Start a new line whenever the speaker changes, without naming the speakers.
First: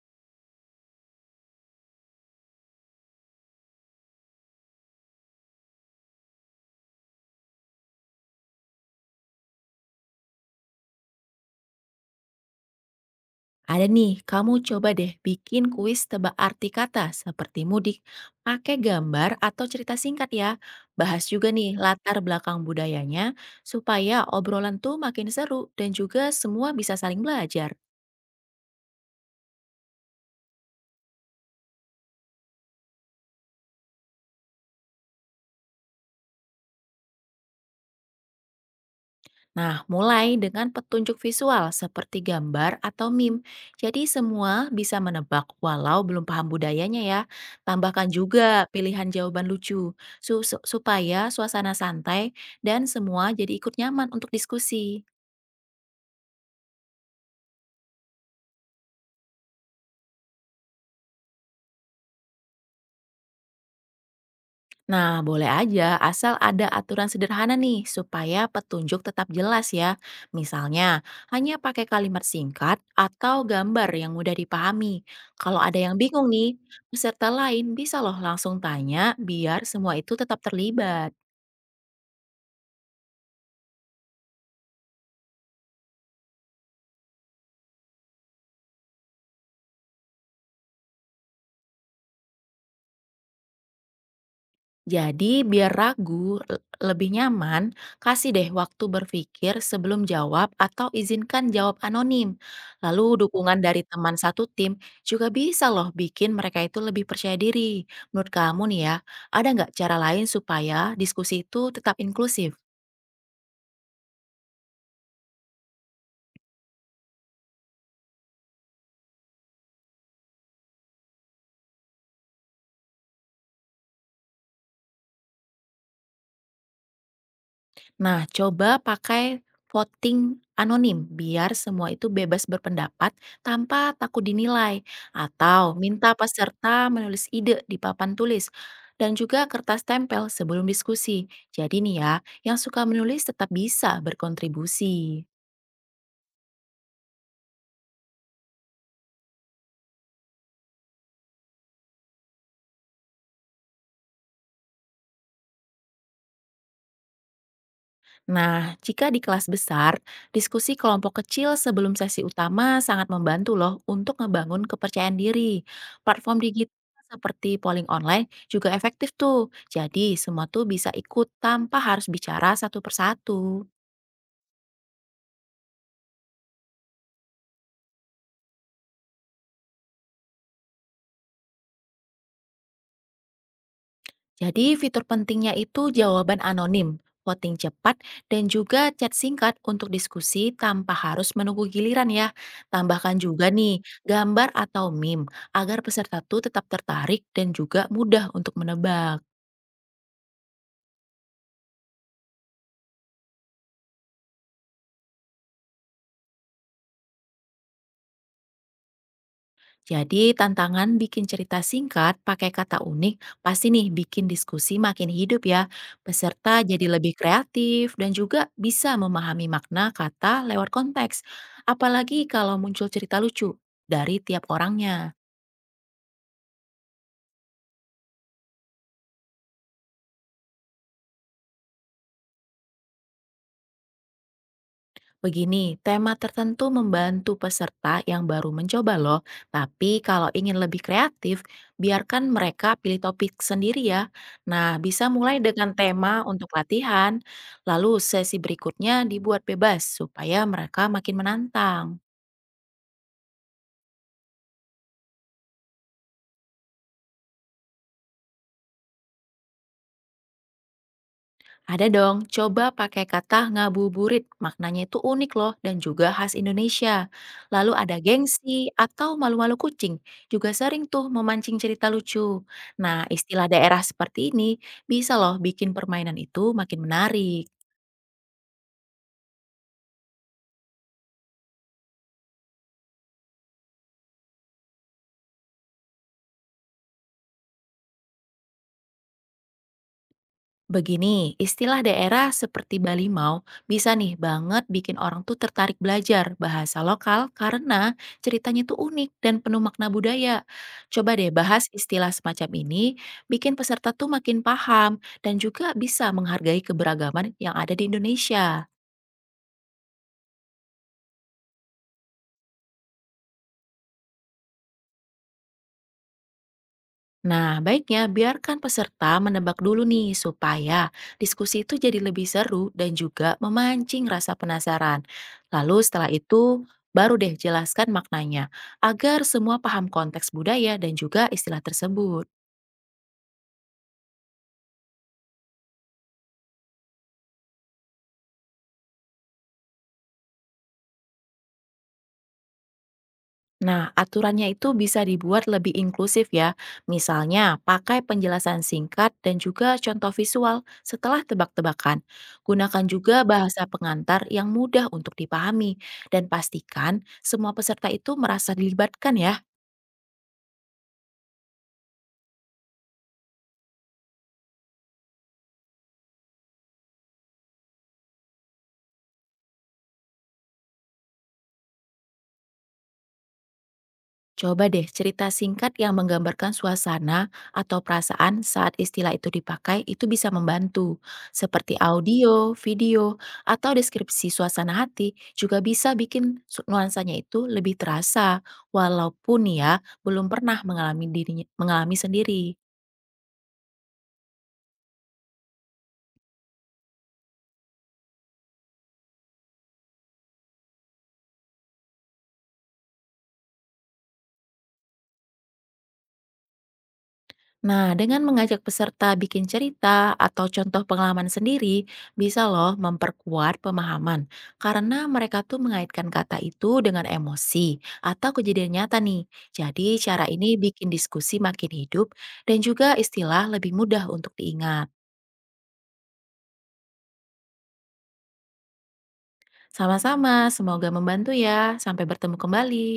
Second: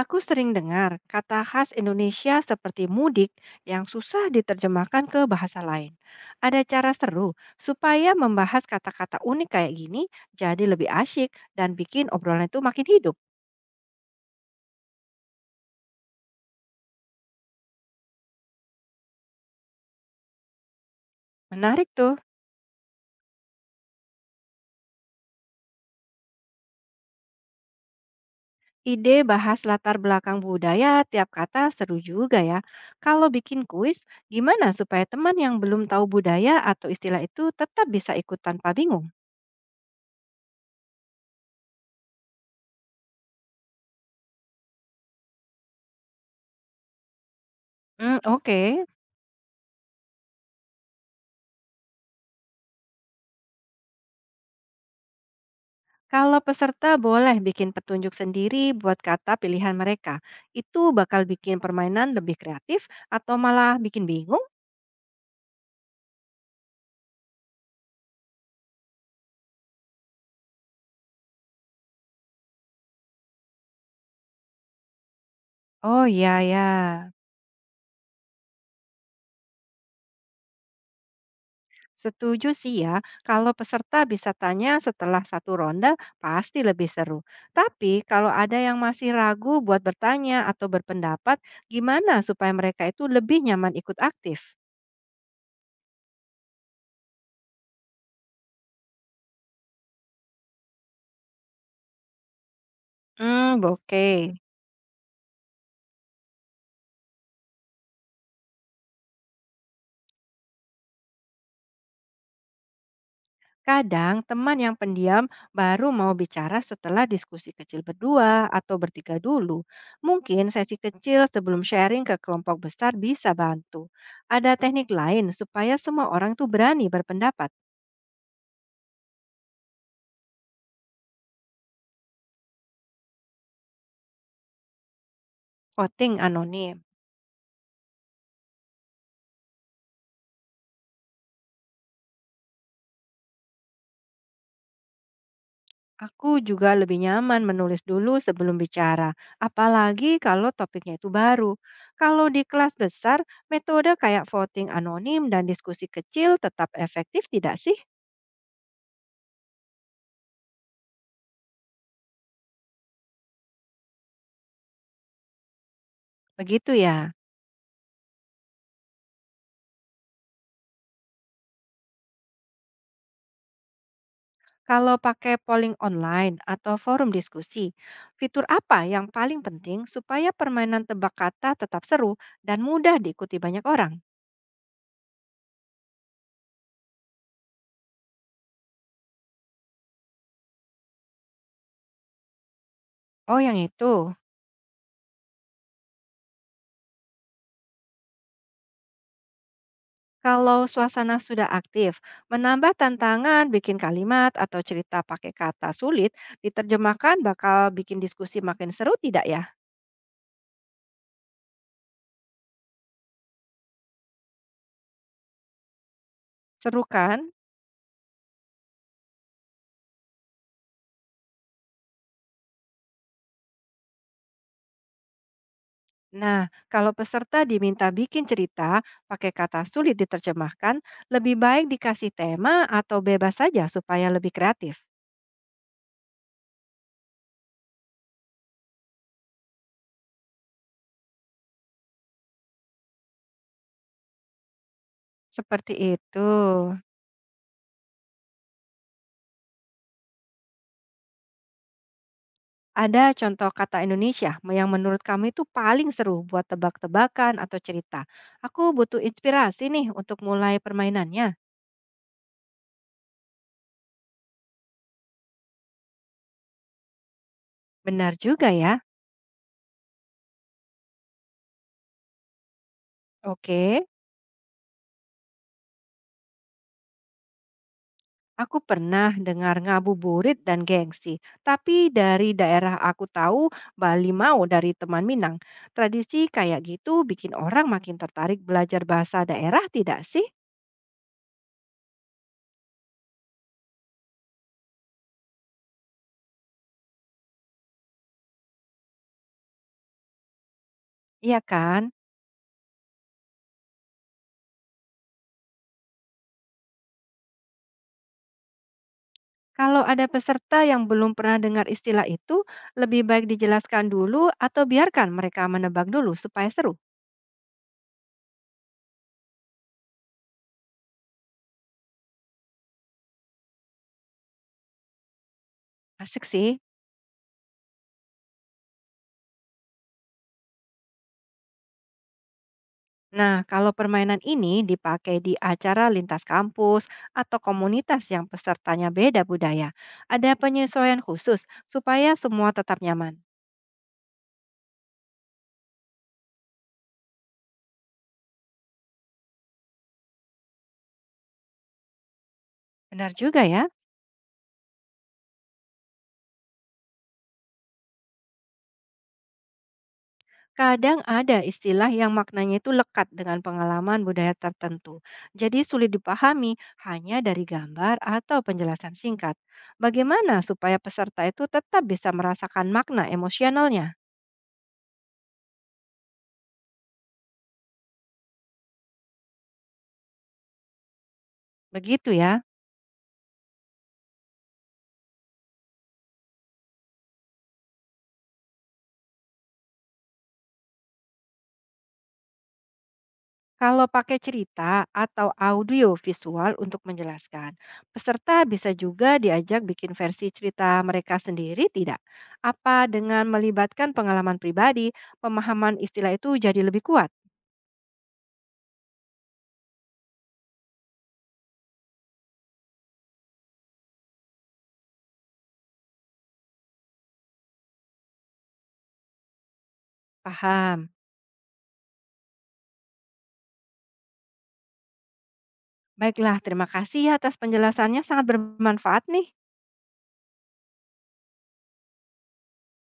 Aku sering dengar kata khas Indonesia seperti mudik yang susah diterjemahkan ke bahasa lain. Ada cara seru supaya membahas kata-kata unik kayak gini jadi lebih asyik dan bikin obrolan itu makin hidup.
Ada nih, kamu coba deh bikin kuis tebak arti kata seperti mudik, pakai gambar atau cerita singkat ya. Bahas juga nih
Menarik tuh.
latar belakang budayanya supaya obrolan tuh makin seru dan juga semua bisa saling belajar.
Ide bahas latar belakang budaya tiap kata seru juga ya. Kalau bikin kuis, gimana supaya teman yang belum tahu budaya atau istilah itu tetap bisa ikut tanpa bingung?
Nah, mulai dengan petunjuk visual seperti gambar atau meme. Jadi semua bisa menebak walau belum paham budayanya ya. Tambahkan
Hmm, oke.
juga pilihan jawaban lucu supaya suasana santai dan semua jadi ikut nyaman untuk diskusi.
Kalau peserta boleh bikin petunjuk sendiri buat kata pilihan mereka, itu bakal bikin permainan lebih kreatif atau malah bikin bingung?
Nah, boleh aja asal ada aturan sederhana nih supaya petunjuk tetap jelas ya. Misalnya, hanya pakai kalimat singkat atau gambar yang mudah dipahami. Kalau ada yang
Oh
bingung
ya
nih,
ya,
peserta lain bisa loh langsung tanya biar semua itu tetap terlibat.
setuju sih ya. Kalau peserta bisa tanya setelah satu ronde, pasti lebih seru. Tapi kalau ada yang masih ragu buat bertanya atau berpendapat, gimana supaya mereka itu lebih nyaman ikut aktif?
Jadi biar ragu lebih nyaman, kasih deh waktu berpikir sebelum jawab atau izinkan jawab anonim. Lalu
Hmm,
dukungan dari
oke.
teman satu tim juga bisa loh bikin mereka itu lebih percaya diri. Menurut kamu nih ya, ada nggak cara lain supaya diskusi itu tetap inklusif?
Kadang teman yang pendiam baru mau bicara setelah diskusi kecil berdua atau bertiga dulu. Mungkin sesi kecil sebelum sharing ke kelompok besar bisa bantu. Ada teknik lain supaya semua orang tuh berani berpendapat.
Nah, coba pakai voting anonim biar semua itu bebas berpendapat tanpa takut dinilai atau
Voting
minta
anonim.
peserta menulis ide di papan tulis dan juga kertas tempel sebelum diskusi. Jadi nih ya, yang suka menulis tetap bisa berkontribusi.
Aku juga lebih nyaman menulis dulu sebelum bicara, apalagi kalau topiknya itu baru. Kalau di kelas besar, metode kayak voting anonim dan diskusi kecil tetap efektif tidak sih?
Nah, jika di kelas besar, diskusi kelompok kecil sebelum sesi utama sangat membantu loh untuk ngebangun kepercayaan diri. Platform
Begitu
digital
ya.
seperti polling online juga efektif tuh. Jadi, semua tuh bisa ikut tanpa harus bicara satu persatu.
Kalau pakai polling online atau forum diskusi, fitur apa yang paling penting supaya permainan tebak kata tetap seru dan mudah diikuti banyak orang?
Jadi fitur pentingnya itu jawaban anonim, voting cepat, dan juga chat singkat untuk diskusi tanpa harus menunggu giliran ya. Tambahkan
Oh,
juga
yang
nih
itu.
gambar atau meme agar peserta tuh tetap tertarik dan juga mudah untuk menebak.
Kalau suasana sudah aktif, menambah tantangan bikin kalimat atau cerita pakai kata sulit diterjemahkan bakal bikin diskusi makin seru tidak ya?
Jadi tantangan bikin cerita singkat pakai kata unik pasti nih bikin diskusi makin hidup ya. Peserta
Seru
jadi lebih
kan?
kreatif dan juga bisa memahami makna kata lewat konteks. Apalagi kalau muncul cerita lucu dari tiap orangnya.
Nah, kalau peserta diminta bikin cerita pakai kata sulit diterjemahkan, lebih baik dikasih tema atau bebas saja supaya lebih kreatif.
Begini, tema tertentu membantu peserta yang baru mencoba loh. Tapi kalau ingin lebih kreatif, biarkan mereka pilih topik sendiri ya. Nah, bisa mulai
Seperti
dengan
itu.
tema untuk latihan, lalu sesi berikutnya dibuat bebas supaya mereka makin menantang.
Ada contoh kata Indonesia yang menurut kamu itu paling seru buat tebak-tebakan atau cerita. Aku butuh inspirasi nih untuk mulai permainannya.
Ada dong, coba pakai kata ngabuburit. Maknanya itu unik loh dan juga khas Indonesia. Lalu ada
Benar juga ya.
gengsi atau malu-malu kucing. Juga sering tuh memancing cerita lucu. Nah, istilah daerah
Oke,
seperti ini bisa loh bikin permainan itu makin menarik.
aku pernah dengar ngabuburit dan gengsi. Tapi dari daerah aku tahu, Bali mau dari teman Minang. Tradisi kayak gitu bikin orang makin tertarik belajar bahasa daerah tidak sih?
Begini, istilah daerah seperti Balimau bisa nih banget bikin orang tuh tertarik belajar bahasa lokal karena ceritanya tuh unik dan penuh makna budaya. Coba deh
Iya
bahas
kan?
istilah semacam ini, bikin peserta tuh makin paham dan juga bisa menghargai keberagaman yang ada di Indonesia.
Kalau ada peserta yang belum pernah dengar istilah itu, lebih baik dijelaskan dulu atau biarkan mereka menebak dulu supaya seru.
Nah, baiknya biarkan peserta menebak dulu nih supaya diskusi itu jadi lebih seru dan juga memancing rasa penasaran. Lalu setelah
Asik sih.
itu baru deh jelaskan maknanya agar semua paham konteks budaya dan juga istilah tersebut.
Nah, kalau permainan ini dipakai di acara lintas kampus atau komunitas yang pesertanya beda budaya, ada penyesuaian khusus supaya semua tetap nyaman.
Nah, aturannya itu bisa dibuat lebih inklusif ya. Misalnya, pakai penjelasan singkat dan juga contoh visual setelah tebak-tebakan. Gunakan
Benar
juga
juga ya.
bahasa pengantar yang mudah untuk dipahami dan pastikan semua peserta itu merasa dilibatkan ya.
Kadang ada istilah yang maknanya itu lekat dengan pengalaman budaya tertentu, jadi sulit dipahami hanya dari gambar atau penjelasan singkat. Bagaimana supaya peserta itu tetap bisa merasakan makna emosionalnya?
Coba deh cerita singkat yang menggambarkan suasana atau perasaan saat istilah itu dipakai itu bisa membantu. Seperti
Begitu ya.
audio, video, atau deskripsi suasana hati juga bisa bikin nuansanya itu lebih terasa walaupun ya belum pernah mengalami dirinya mengalami sendiri.
Kalau pakai cerita atau audio visual untuk menjelaskan, peserta bisa juga diajak bikin versi cerita mereka sendiri tidak? Apa dengan melibatkan pengalaman pribadi, pemahaman istilah itu jadi lebih kuat?
Nah, dengan mengajak peserta bikin cerita atau contoh pengalaman sendiri, bisa loh memperkuat pemahaman. Karena mereka tuh mengaitkan kata itu dengan emosi atau kejadian nyata nih. Jadi, cara ini bikin
Paham.
diskusi makin hidup dan juga istilah lebih mudah untuk diingat.
Baiklah, terima kasih ya atas penjelasannya sangat bermanfaat nih.
Sama-sama, semoga membantu ya. Sampai bertemu kembali.